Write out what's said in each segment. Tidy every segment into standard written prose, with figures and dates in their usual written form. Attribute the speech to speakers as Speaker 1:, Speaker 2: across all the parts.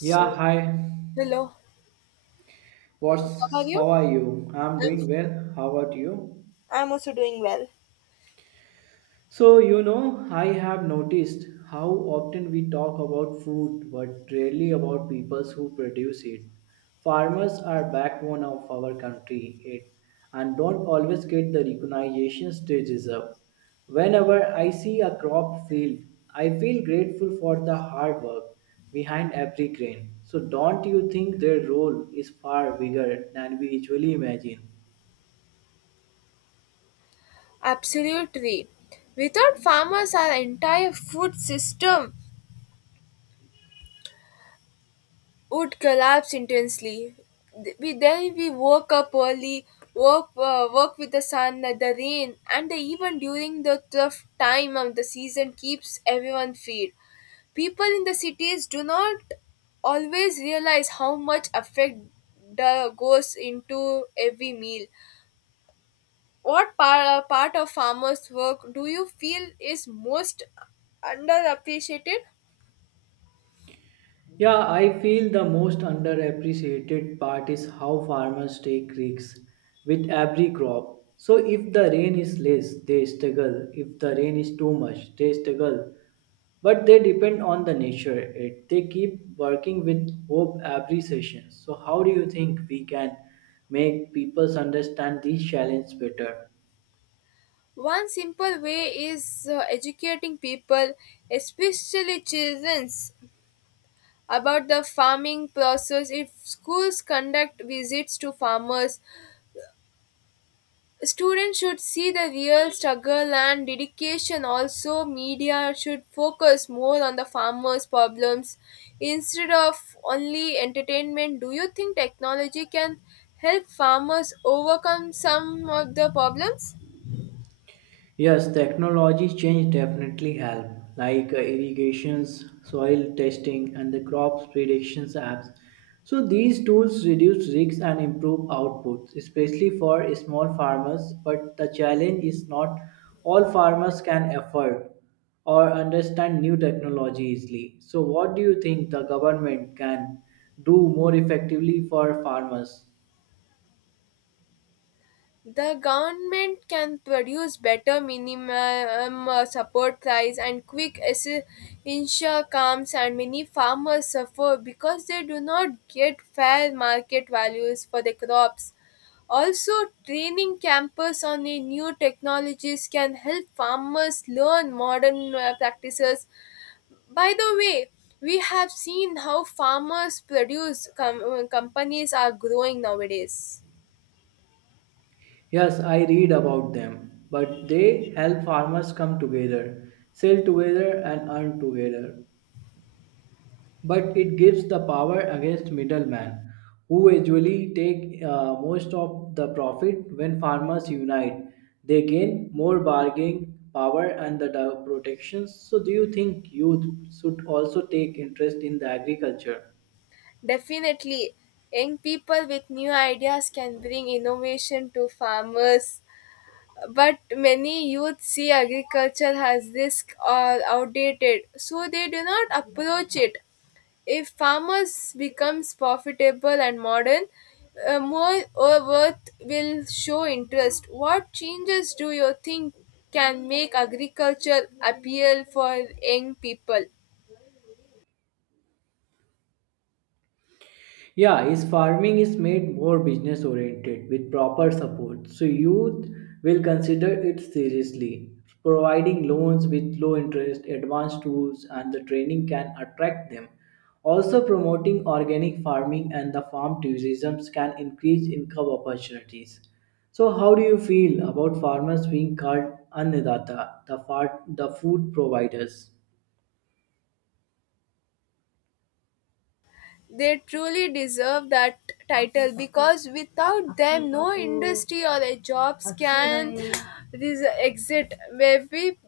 Speaker 1: Yeah, hi.
Speaker 2: hello. So,
Speaker 1: What's
Speaker 2: how are you?
Speaker 1: how are you? I'm
Speaker 2: I'm,
Speaker 1: doing well. How about you?
Speaker 2: I'm also doing well.
Speaker 1: So, I have noticed how often we talk about food but rarely about people who produce it. Farmers are backbone of our country it, and don't always get the recognition they deserve. Whenever I see a crop field, I feel grateful for the hard work behind every grain. So don't you think their role is far bigger than we usually imagine?
Speaker 2: Absolutely. Without farmers, our entire food system would collapse intensely. Th- We then we woke up early, work work with the sun, the rain, and the, even during the tough time of the season keeps everyone fed. People in the cities do not always realize how much effect the goes into every meal. What part of farmers' work do you feel is most underappreciated?
Speaker 1: Yeah, I feel the most underappreciated part is how farmers take risks with every crop. So if the rain is less, they struggle. If the rain is too much, they struggle. But they depend on the nature. It they keep working with hope every session. So how do you think we can make people understand these challenges better?
Speaker 2: One simple way is educating people, especially children, about the farming process. If schools conduct visits to farmers, students should see the real struggle and dedication. Also, media should focus more on the farmers' problems instead of only entertainment. Do you think technology can help farmers overcome some of the problems?
Speaker 1: Yes, technology change definitely help, like irrigations, soil testing, and the crops predictions apps. So these tools reduce risks and improve outputs, especially for small farmers. But the challenge is not all farmers can afford or understand new technology easily. So what do you think the government can do more effectively for farmers?
Speaker 2: The government can produce better minimum support price and insure comes and many farmers suffer because they do not get fair market values for their crops. Also, training campers on the new technologies can help farmers learn modern practices. By the way, we have seen how farmers produce companies are growing nowadays.
Speaker 1: Yes, I read about them, but they help farmers come together, sell together, and earn together. But it gives the power against middlemen, who usually take most of the profit when farmers unite. They gain more bargaining power and the protections. So, do you think youth should also take interest in the agriculture?
Speaker 2: Definitely, young people with new ideas can bring innovation to farmers. But many youth see agriculture as risk or outdated, so they do not approach it. If farmers becomes profitable and modern, more worth will show interest. What changes do you think can make agriculture appeal for young people?
Speaker 1: Yeah, his farming is made more business oriented with proper support, so youth will consider it seriously. Providing loans with low interest, advanced tools, and the training can attract them. Also, promoting organic farming and the farm tourism can increase income opportunities. So, how do you feel about farmers being called annadata, the, the food providers?
Speaker 2: They truly deserve that title because without them no industry or a jobs can exit every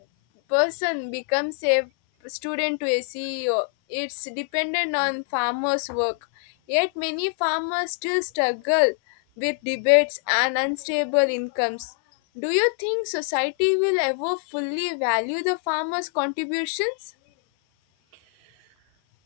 Speaker 2: person becomes a student to a ceo, it's dependent on farmers work, yet many farmers still struggle with debates and unstable incomes. Do you think society will ever fully value the farmers contributions?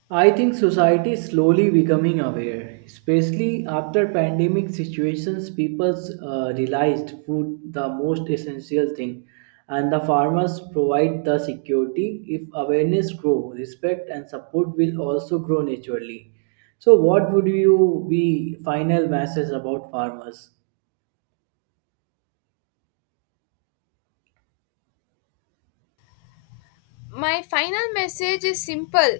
Speaker 1: I think society is slowly becoming aware, especially after pandemic situations. People realized food the most essential thing, and the farmers provide the security. If awareness grow, respect and support will also grow naturally. So, what would you be final message about farmers?
Speaker 2: My final message is simple.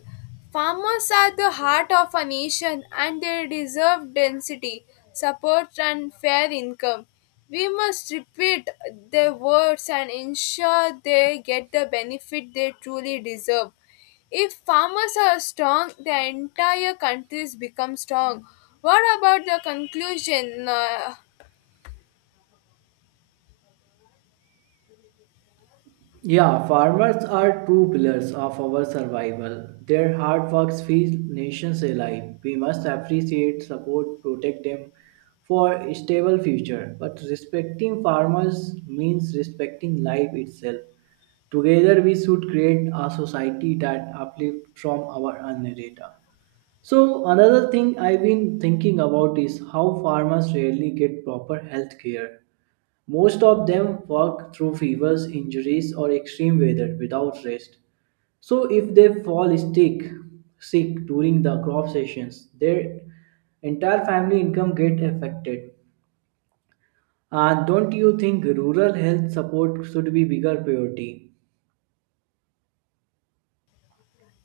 Speaker 2: Farmers are the heart of a nation and they deserve density, support, and fair income. We must repeat their words and ensure they get the benefit they truly deserve. If farmers are strong, the entire countries become strong. What about the conclusion?
Speaker 1: Yeah, farmers are true pillars of our survival. Their hard works feed nations alive. We must appreciate, support, protect them for a stable future. But respecting farmers means respecting life itself. Together we should create a society that uplifts from our earned data. So another thing I've been thinking about is how farmers rarely get proper health care. Most of them work through fevers, injuries, or extreme weather without rest. So, if they fall sick, sick during the crop sessions, their entire family income get affected. And don't you think rural health support should be bigger priority?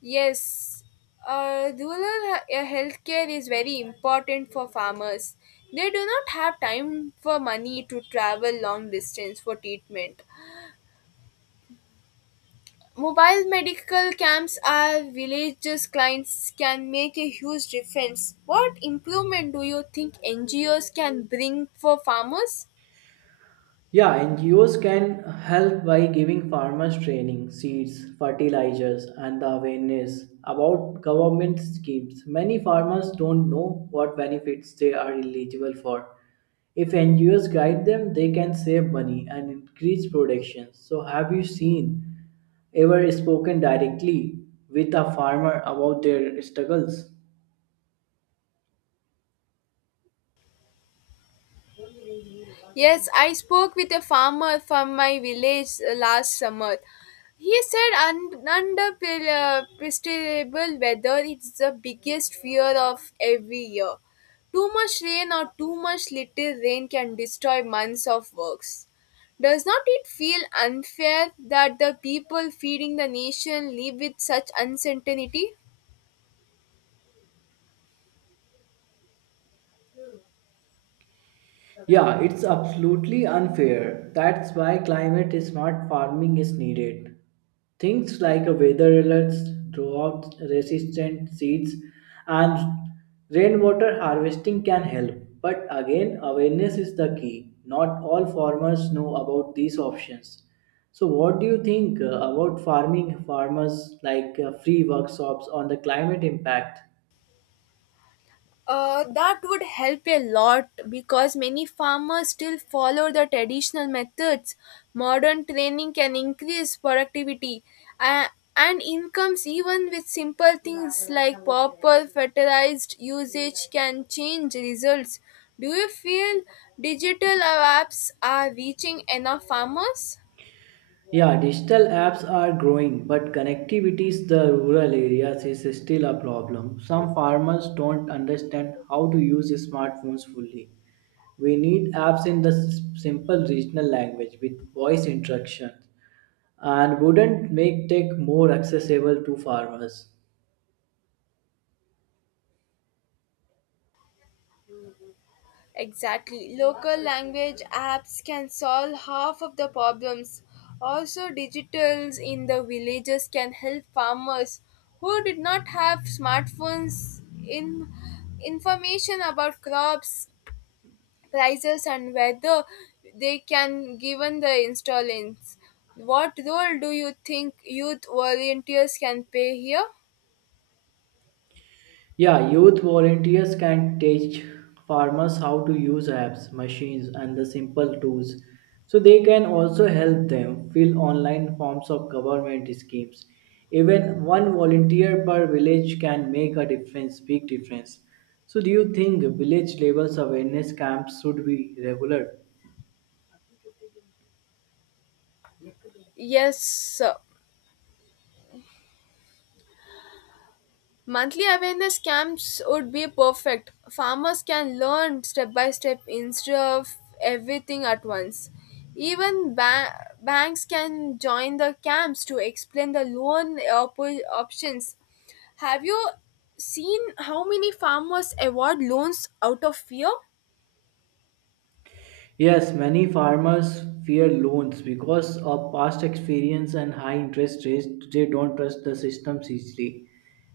Speaker 2: Yes, healthcare is very important for farmers. They do not have time for money to travel long distance for treatment. Mobile medical camps are villages clients can make a huge difference. What improvement do you think NGOs can bring for farmers?
Speaker 1: Yeah, NGOs can help by giving farmers training, seeds, fertilizers, and the awareness about government schemes. Many farmers don't know what benefits they are eligible for. If NGOs guide them, they can save money and increase production. So, have you seen ever spoken directly with a farmer about their struggles?
Speaker 2: Yes, I spoke with a farmer from my village last summer. He said predictable weather it's the biggest fear of every year. Too much rain or too much little rain can destroy months of works. Does not it feel unfair that the people feeding the nation live with such uncertainty?
Speaker 1: Yeah, it's absolutely unfair. That's why climate smart farming is needed. Things like a weather alerts, drought resistant seeds, and rainwater harvesting can help. But again, awareness is the key. Not all farmers know about these options. So, what do you think about farming farmers like free workshops on the climate impact?
Speaker 2: That would help a lot because many farmers still follow the traditional methods. Modern training can increase productivity uh, and incomes, even with simple things like proper fertilized usage, can change results. Do you feel digital apps are reaching enough farmers?
Speaker 1: Yeah, digital apps are growing, but connectivity in the rural areas is still a problem. Some farmers don't understand how to use smartphones fully. We need apps in the simple regional language with voice instructions and wouldn't make tech more accessible to farmers.
Speaker 2: Exactly. Local language apps can solve half of the problems. Also, digitals in the villages can help farmers who did not have smartphones in information about crops, prices and weather they can given the installments. What role do you think youth volunteers can play here?
Speaker 1: Yeah, youth volunteers can teach farmers how to use apps, machines, and the simple tools. So they can also help them fill online forms of government schemes. Even one volunteer per village can make a difference, big difference. So do you think village level awareness camps should be regular?
Speaker 2: Yes, monthly awareness camps would be perfect. Farmers can learn step by step instead of everything at once. Even banks can join the camps to explain the options. Have you seen how many farmers award loans out of fear?
Speaker 1: Yes, many farmers fear loans because of past experience and high interest rates. They don't trust the systems easily,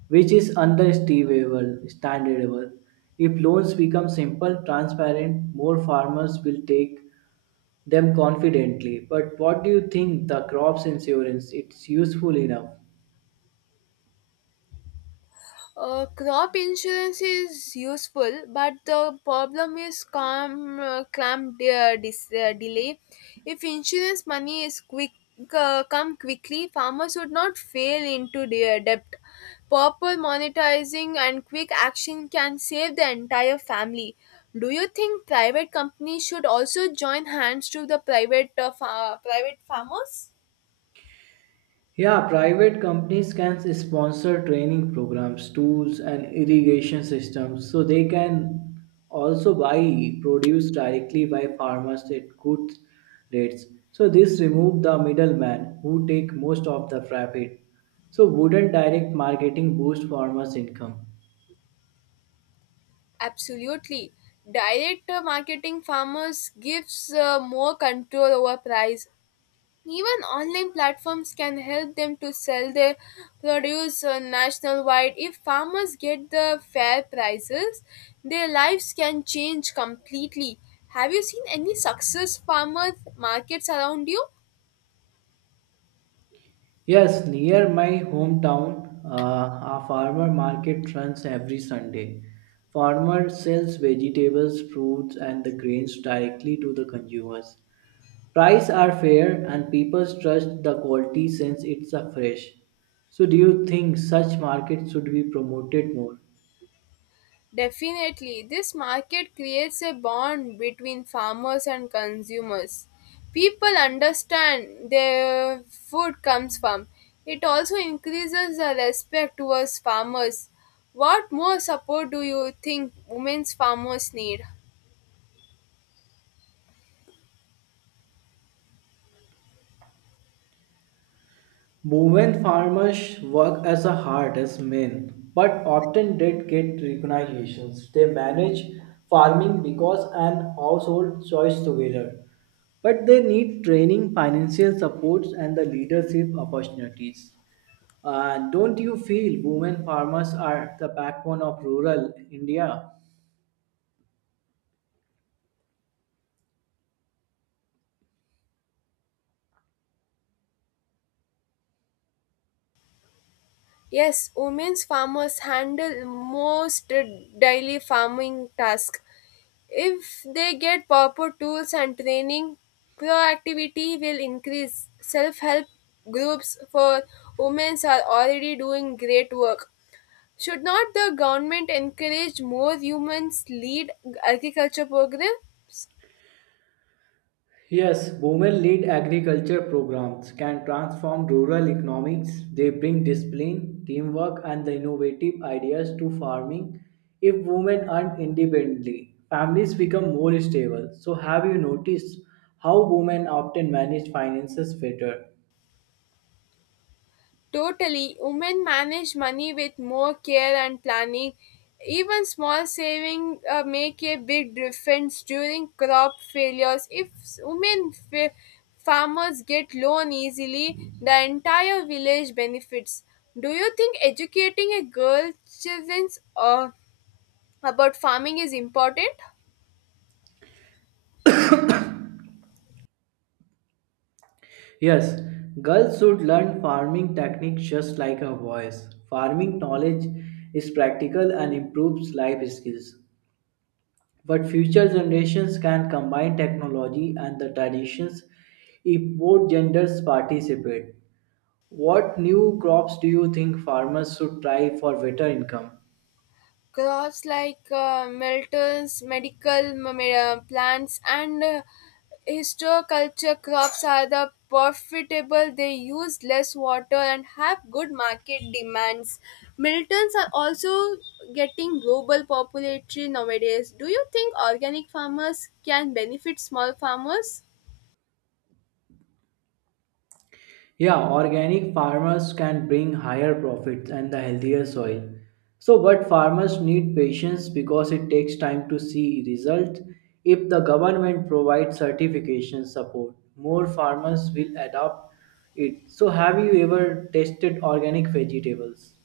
Speaker 1: which is understandable. Standardable. If loans become simple, transparent, more farmers will take them confidently. But what do you think the crops insurance? It's useful enough.
Speaker 2: Crop insurance is useful, but the problem is calm, clamp delay. If insurance money is quick, come quickly, farmers would not fail into their debt. Proper monetizing and quick action can save the entire family. Do you think private companies should also join hands to the private private farmers?
Speaker 1: Yeah, private companies can sponsor training programs, tools, and irrigation systems. So they can also buy produce directly by farmers at good rates. So this remove the middleman who take most of the profit. So wouldn't direct marketing boost farmers' income?
Speaker 2: Absolutely. Direct marketing farmers gives more control over price. Even online platforms can help them to sell their produce nationwide. If farmers get the fair prices, their lives can change completely. Have you seen any success farmers markets around you?
Speaker 1: Yes, near my hometown, a farmer market runs every Sunday. Farmer sells vegetables, fruits, and the grains directly to the consumers. Prices are fair, and people trust the quality since it's a fresh. So, do you think such markets should be promoted more?
Speaker 2: Definitely, this market creates a bond between farmers and consumers. People understand their food comes from. It also increases the respect towards farmers. What more support do you think women's farmers need?
Speaker 1: Women farmers work as hard as men, but often did get recognitions. They manage farming because an household choice together, but they need training, financial supports, and the leadership opportunities. Don't you feel women farmers are the backbone of rural India?
Speaker 2: Yes, women's farmers handle most daily farming tasks. If they get proper tools and training, proactivity will increase. Self help groups for women are already doing great work. Should not the government encourage more women lead agriculture programs?
Speaker 1: Yes, women lead agriculture programs can transform rural economics. They bring discipline, teamwork, and the innovative ideas to farming. If women earn independently, families become more stable. So, have you noticed how women often manage finances better?
Speaker 2: Totally, women manage money with more care and planning. Even small savings make a big difference during crop failures. If women farmers get loan easily, the entire village benefits. Do you think educating a girl children uh, about farming is important?
Speaker 1: Yes, girls should learn farming techniques just like her boys. Farming knowledge is practical and improves life skills. But future generations can combine technology and the traditions if both genders participate. What new crops do you think farmers should try for better income?
Speaker 2: Crops like melters, medical plants, and histoculture crops are the profitable, they use less water and have good market demands. Miltons are also getting global popularity nowadays. Do you think organic farmers can benefit small farmers?
Speaker 1: Yeah, organic farmers can bring higher profits and the healthier soil. So, but farmers need patience because it takes time to see results. If the government provides certification support, more farmers will adopt it. So, have you ever tasted organic vegetables?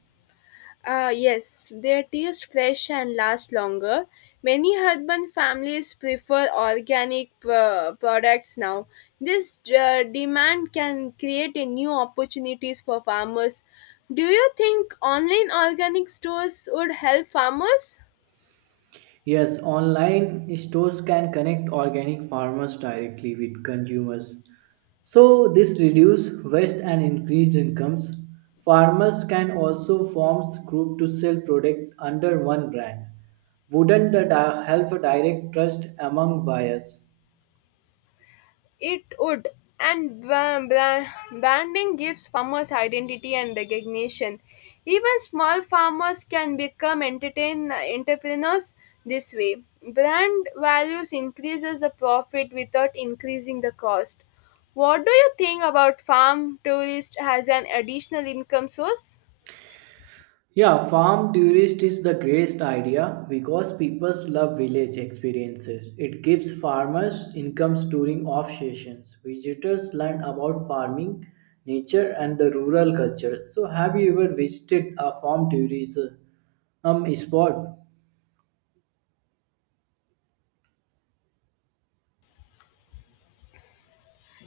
Speaker 2: Ah, yes, they taste fresh and last longer. Many urban families prefer organic products now. This demand can create a new opportunities for farmers. Do you think online organic stores would help farmers?
Speaker 1: Yes, online stores can connect organic farmers directly with consumers. So this reduce waste and increase incomes. Farmers can also form group to sell product under one brand. Wouldn't that help direct trust among buyers?
Speaker 2: It would, and branding gives farmers identity and recognition. Even small farmers can become entertain entrepreneurs this way. Brand values increases the profit without increasing the cost. What do you think about farm tourist as an additional income source?
Speaker 1: Yeah, farm tourist is the greatest idea because people love village experiences. It gives farmers incomes during off seasons. Visitors learn about farming, nature, and the rural culture. So, have you ever visited a farm tourism spot?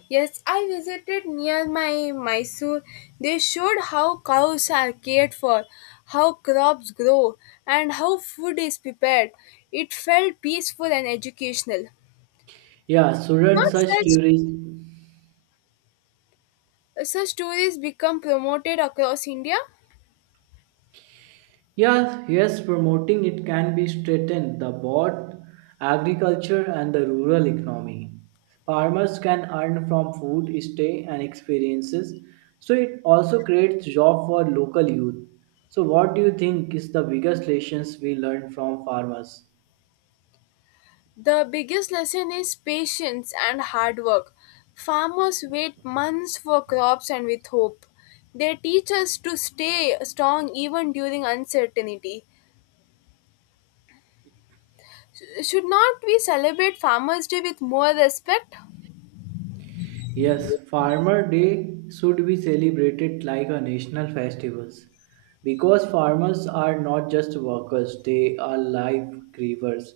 Speaker 2: Yes, I visited near my Mysore. They showed how cows are cared for, how crops grow, and how food is prepared. It felt peaceful and educational.
Speaker 1: Yeah, shouldn't
Speaker 2: Not
Speaker 1: such
Speaker 2: such
Speaker 1: tourists.
Speaker 2: Such stories become promoted across India.
Speaker 1: Yes, yes, promoting it can be strengthened the both agriculture and the rural economy. Farmers can earn from food, stay, and experiences. So it also creates job for local youth. So what do you think is the biggest lessons we learn from farmers?
Speaker 2: The biggest lesson is patience and hard work. Farmers wait months for crops and with hope. They teach us to stay strong even during uncertainty. Should not we celebrate Farmers' Day with more respect?
Speaker 1: Yes, Farmer Day should be celebrated like a national festival because farmers are not just workers, they are life givers.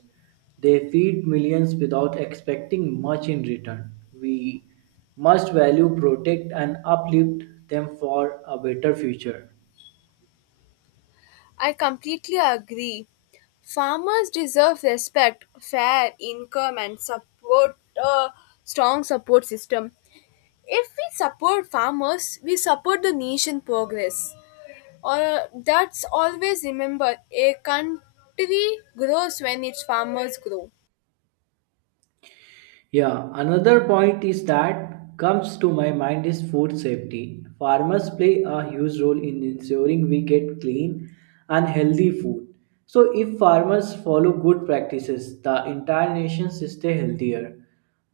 Speaker 1: They feed millions without expecting much in return. We must value, protect, and uplift them for a better future.
Speaker 2: I completely agree. Farmers deserve respect, fair income, and support a strong support system. If we support farmers, we support the nation progress. Or that's always remember a country grows when its farmers grow.
Speaker 1: Yeah, another point is that comes to my mind is food safety. Farmers play a huge role in ensuring we get clean and healthy food. So if farmers follow good practices, the entire nation stay healthier.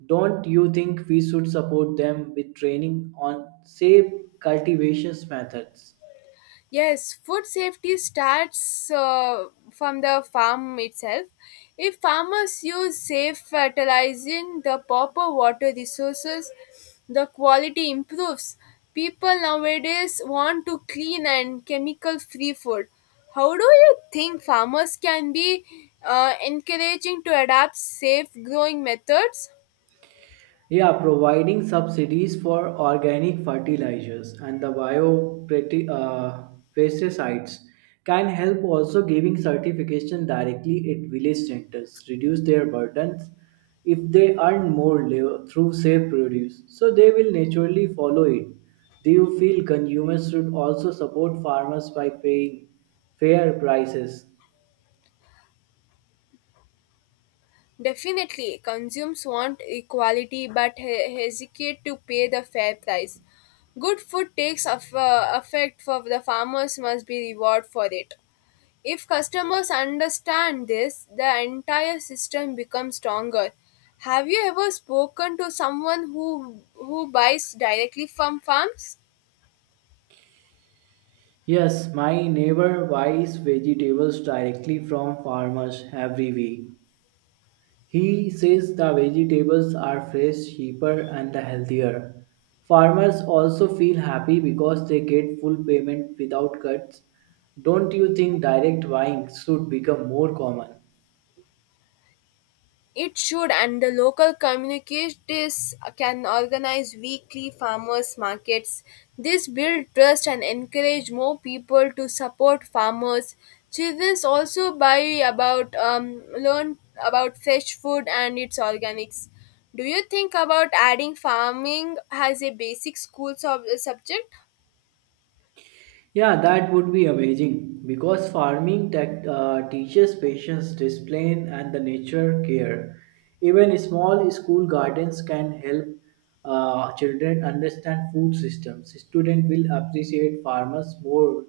Speaker 1: Don't you think we should support them with training on safe cultivations methods?
Speaker 2: Yes, food safety starts from the farm itself. If farmers use safe fertilizing, the proper water resources, the quality improves. People nowadays want to clean and chemical free food. How do you think farmers can be encouraging to adapt safe growing methods?
Speaker 1: Yeah, providing subsidies for organic fertilizers and the pesticides can help also giving certification directly at village centers, reduce their burdens if they earn more through safe produce. So they will naturally follow it. Do you feel consumers should also support farmers by paying fair prices?
Speaker 2: Definitely, consumers want equality but hesitate to pay the fair price. Good food takes of, effect for the farmers must be rewarded for it. If customers understand this, the entire system becomes stronger. Have you ever spoken to someone who buys directly from farms?
Speaker 1: Yes, my neighbor buys vegetables directly from farmers every week. He says the vegetables are fresh, cheaper, and healthier. Farmers also feel happy because they get full payment without cuts. Don't you think direct buying should become more common?
Speaker 2: It should, and the local communities can organize weekly farmers markets. This build trust and encourage more people to support farmers. Children also buy about learn about fresh food and its organics. Do you think about adding farming as a basic subject?
Speaker 1: Yeah, that would be amazing because farming teaches patience, discipline, and the nature care. Even small school gardens can help children understand food systems. Students will appreciate farmers more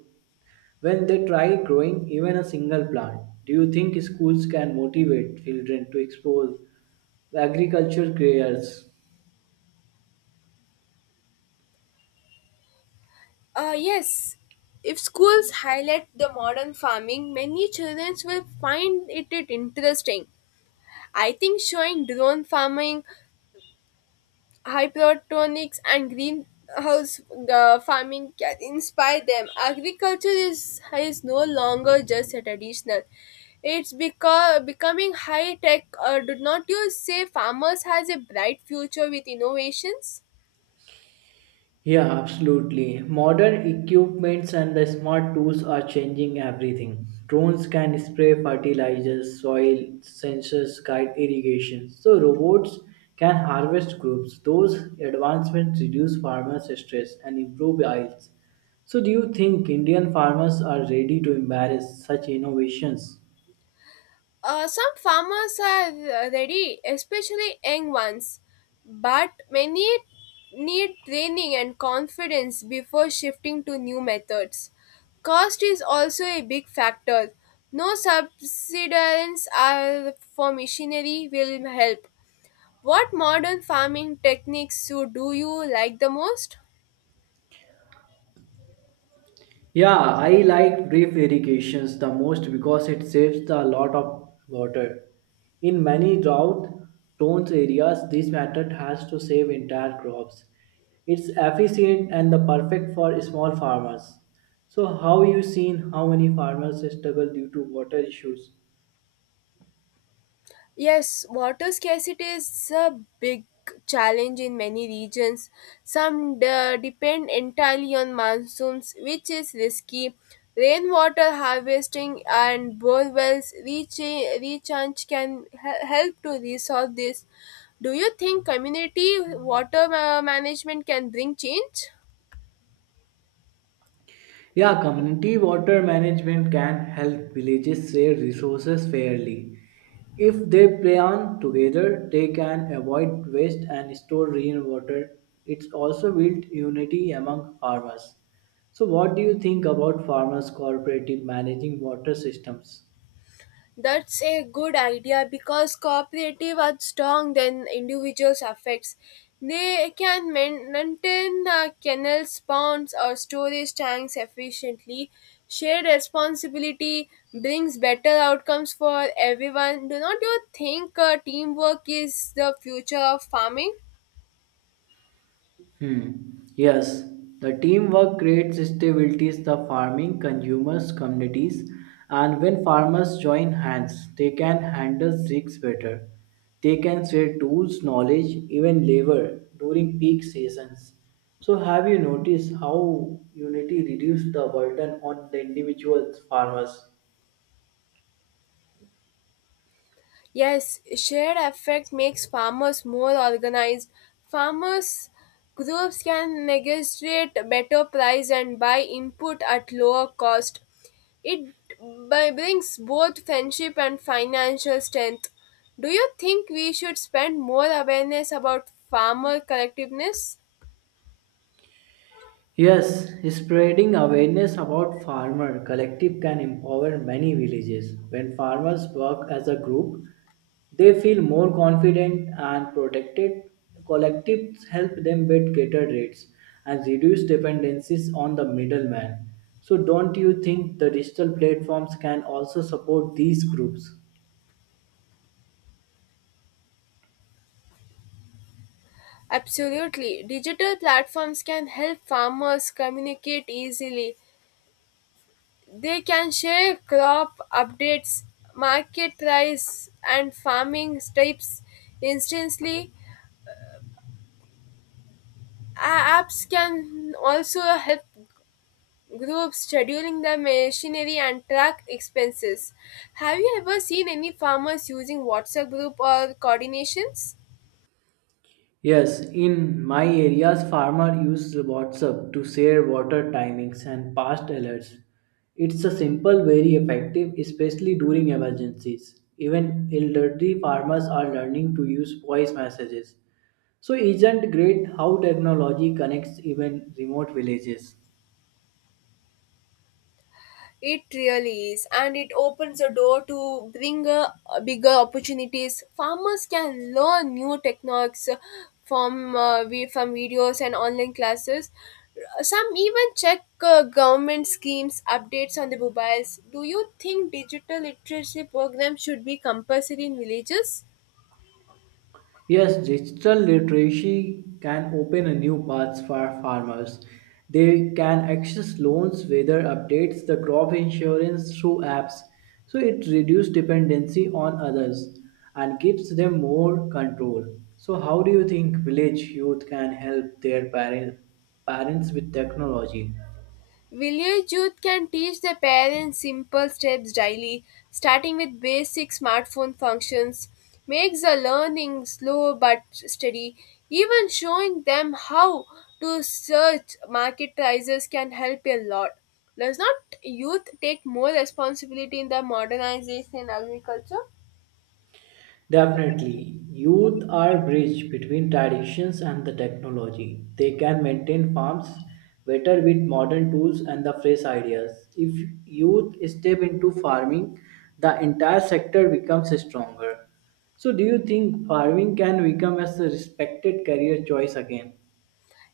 Speaker 1: when they try growing even a single plant. Do you think schools can motivate children to explore agriculture careers?
Speaker 2: Yes. If schools highlight the modern farming, many children will find it interesting. I think showing drone farming, hydroponics, and greenhouse farming can inspire them. Agriculture is no longer just a traditional. It's becoming high tech. Do not you say farmers has a bright future with innovations?
Speaker 1: Yeah, absolutely. Modern equipments and the smart tools are changing everything. Drones can spray fertilizers, soil sensors guide irrigation. So robots can harvest crops. Those advancements reduce farmers' stress and improve yields. So do you think Indian farmers are ready to embrace such innovations?
Speaker 2: Some farmers are ready, especially young ones, but many need training and confidence before shifting to new methods. Cost is also a big factor. No subsidies are for machinery will help. What modern farming techniques so do you like the most?
Speaker 1: Yeah, I like drip irrigations the most because it saves the lot of water. In many drought-prone areas, this method has to save entire crops. It's efficient and the perfect for small farmers. So, how you seen how many farmers struggle due to water issues?
Speaker 2: Yes, water scarcity is a big challenge in many regions. Some depend entirely on monsoons, which is risky. Rainwater harvesting and bore wells recharge can help to resolve this. Do you think community water management can bring change?
Speaker 1: Yeah, community water management can help villages share resources fairly. If they plan together, they can avoid waste and store rainwater. It's also built unity among farmers. So, what do you think about farmers cooperative managing water systems?
Speaker 2: That's a good idea because cooperative are strong than individuals affects. They can maintain the kennels, ponds, or storage tanks efficiently. Shared responsibility brings better outcomes for everyone. Do not you think teamwork is the future of farming?
Speaker 1: Hmm. Yes, the teamwork creates stability in the farming consumers communities, and when farmers join hands, they can handle risks better. They can share tools, knowledge, even labor during peak seasons. So, have you noticed how unity reduces the burden on the individual farmers?
Speaker 2: Yes, shared effect makes farmers more organized. Farmers groups can negotiate better price and buy input at lower cost. It by brings both friendship and financial strength. Do you think we should spend more awareness about farmer collectiveness?
Speaker 1: Yes, spreading awareness about farmer collective can empower many villages. When farmers work as a group, they feel more confident and protected. Collectives help them bid better rates and reduce dependencies on the middleman. So, don't you think the digital platforms can also support these groups?
Speaker 2: Absolutely. Digital platforms can help farmers communicate easily. They can share crop updates, market price, and farming tips instantly. A- Apps can also help groups scheduling the machinery and track expenses. Have you ever seen any farmers using WhatsApp group or coordinations?
Speaker 1: Yes, in my areas, farmer use WhatsApp to share water timings and past alerts. It's a simple, very effective, especially during emergencies. Even elderly farmers are learning to use voice messages. So, isn't great how technology connects even remote villages?
Speaker 2: It really is, and it opens a door to bring bigger opportunities. Farmers can learn new techniques from from videos and online classes. Some even check government schemes updates on the mobiles. Do you think digital literacy programs should be compulsory in villages?
Speaker 1: Yes, digital literacy can open a new paths for farmers. They can access loans, weather updates, the crop insurance through apps. So it reduces dependency on others and gives them more control. So how do you think village youth can help their parent, parents with technology?
Speaker 2: Village youth can teach their parents simple steps daily, starting with basic smartphone functions, makes the learning slow but steady. Even showing them how to search market prices can help a lot. Does not youth take more responsibility in the modernization in agriculture?
Speaker 1: Definitely, youth are bridge between traditions and the technology. They can maintain farms better with modern tools and the fresh ideas. If youth step into farming, the entire sector becomes stronger. So, do you think farming can become as a respected career choice again?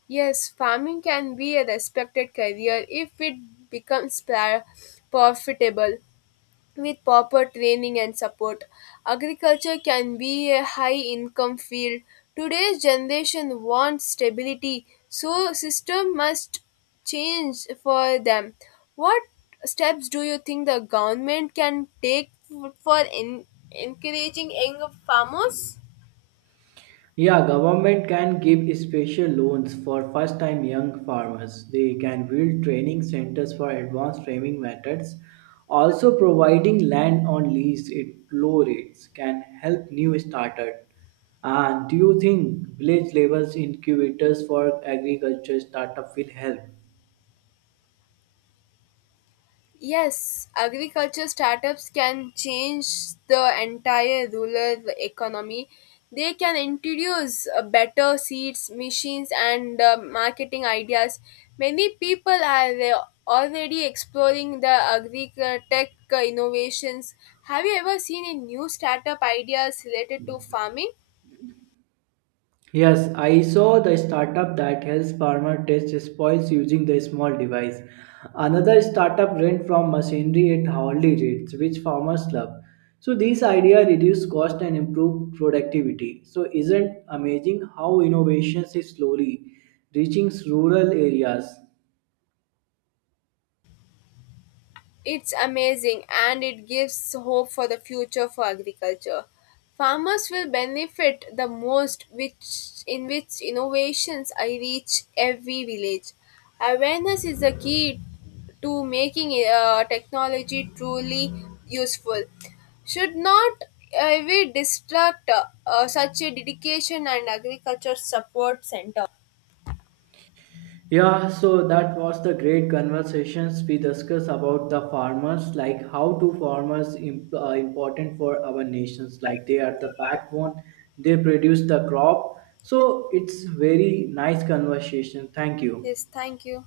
Speaker 2: Yes, farming can be a respected career if it becomes profitable. With proper training and support, agriculture can be a high income field. Today's generation wants stability, so system must change for them. What steps do you think the government can take for encouraging young farmers?
Speaker 1: Yeah, government can give special loans for first-time young farmers. They can build training centers for advanced farming methods. Also, providing land on lease at low rates can help new starters. And do you think village levels incubators for agriculture startup will help?
Speaker 2: Yes, agriculture startups can change the entire rural economy. They can introduce better seeds, machines, and marketing ideas. Many people are already exploring the agri tech innovations. Have you ever seen a new startup ideas related to farming?
Speaker 1: Yes, I saw the startup that helps farmer test spoils using the small device. Another startup rent from machinery at hourly rates, which farmers love. So these idea reduce cost and improve productivity. So isn't amazing how innovations is slowly reaching rural areas.
Speaker 2: It's amazing and it gives hope for the future for agriculture. Farmers will benefit the most which in which innovations I reach every village. Awareness is the key to making technology truly useful. Should not we distract such a dedication and agriculture support center.
Speaker 1: Yeah, so that was the great conversations we discussed about the farmers, like how do farmers important for our nations, like they are the backbone, they produce the crop. So it's very nice conversation. Thank you.
Speaker 2: Yes, thank you.